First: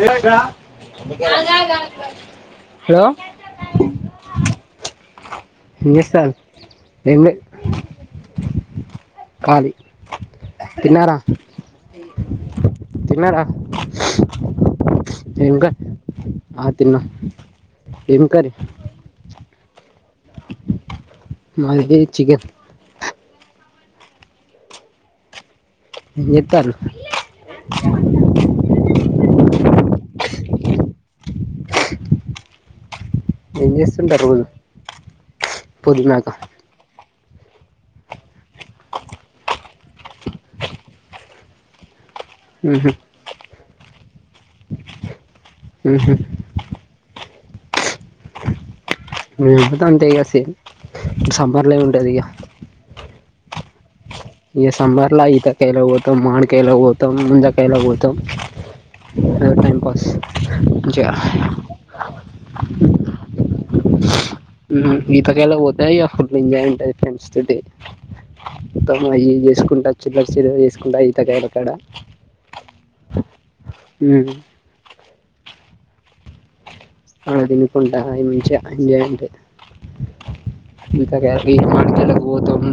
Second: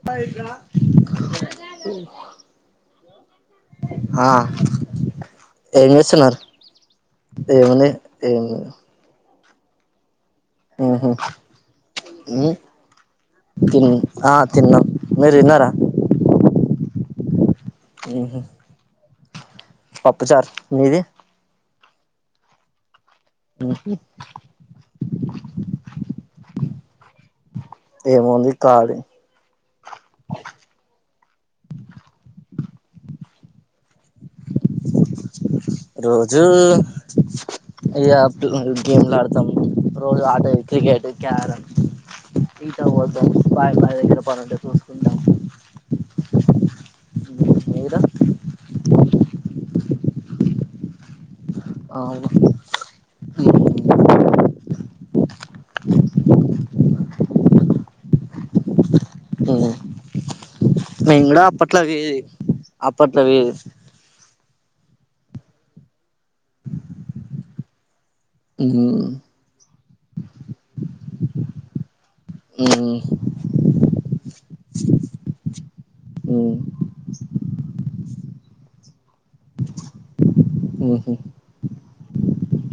Hello ఆ ఏం చేస్తున్నారు ఏం ఏముంది ఏం ఖాలీ ఊహూ తిన్నారా తిన్ ఆ తిన్నాం మీరు ఏం తిన్నారా ఇంకారి పప్పుచార్ మీది మైది చికెన్ అ నతారు ఏముోంది కాళ ఏజ పొద్దునాక రోజు ఇ గేమ్లు ఆడతాము రోజు ఆట క్రికెట్ క్యారం ఏతా మ్హూ, ఒకదం పయ ప వప్పారం రసు దా మ్హూ. న చ నరా అనంత గసి సంబరల ఉంట అధిక అవును ఈ సంబర్లా అయితే కేలగు మా కేల పోతం ముజాకాలా పోతం ఉమ్ టైం పస్జ మేము కూడా అప్పట్లో అవి అప్పట్లో అవి ఉ ఈతకాలా పోతాయి ఫు ఎంజాయ్ంటాయి ఫ్రెండ్స్ ఉమ్ ఉత్తమా ఈ వేసుకుంటా చిల్ చ వేసుకుంటా తగయ రకాడా అ మ్మ్. అ అదిని కొండయ మంచి ఎంజాయే ఉహు ఇకాతల పోతాం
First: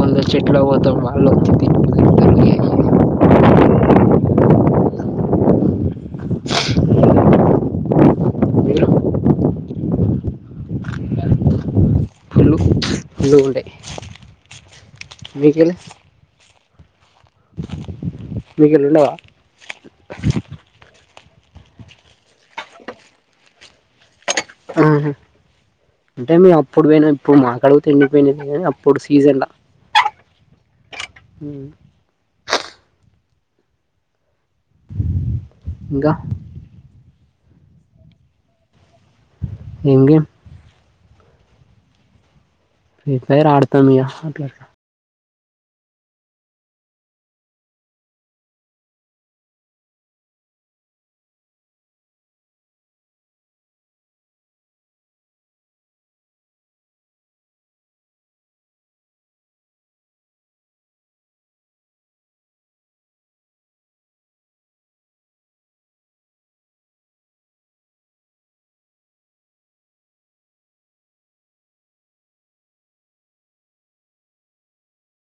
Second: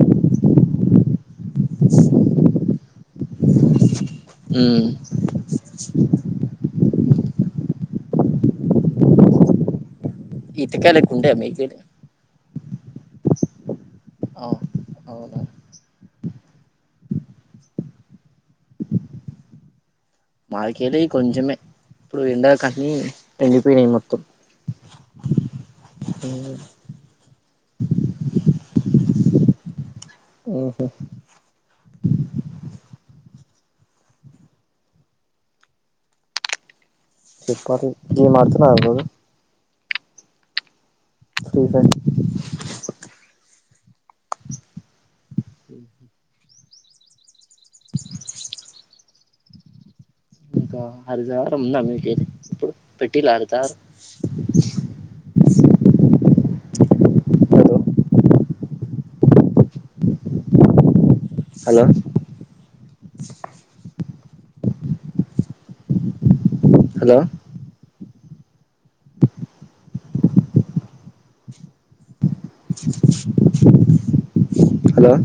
వందల చెట్ల పోతాం వాళ్ళు వచ్చి తిట్ తితారు ఉమ్ మీరు ఇతకాల కు ఉండ మైకడు ఇ ఉంటే అవునా వికలి మీకుే లేనావా మాళకలి కొంచమే ఇప్పుడు ఎండ కానీ ఎండిపోయినాయి మొత్తం ఆ అంటే మే అప్పుడు పోయినా ఇప్పుడు మాకడ తిండిపోయినది కానీ అప్పుడు సీజన్లా ఉహు ఇంకా చెప్పట్ ఏ ఆడుతున్నారుప్పుు ఇంకే ఫకా ర ఫైర్ అడుతా మీయా అలస [inaudible] ఇంకా హరదవారం ఉందా మీక ఇప్పుడు పెట్టిలా హరదారు హలో హలో హలో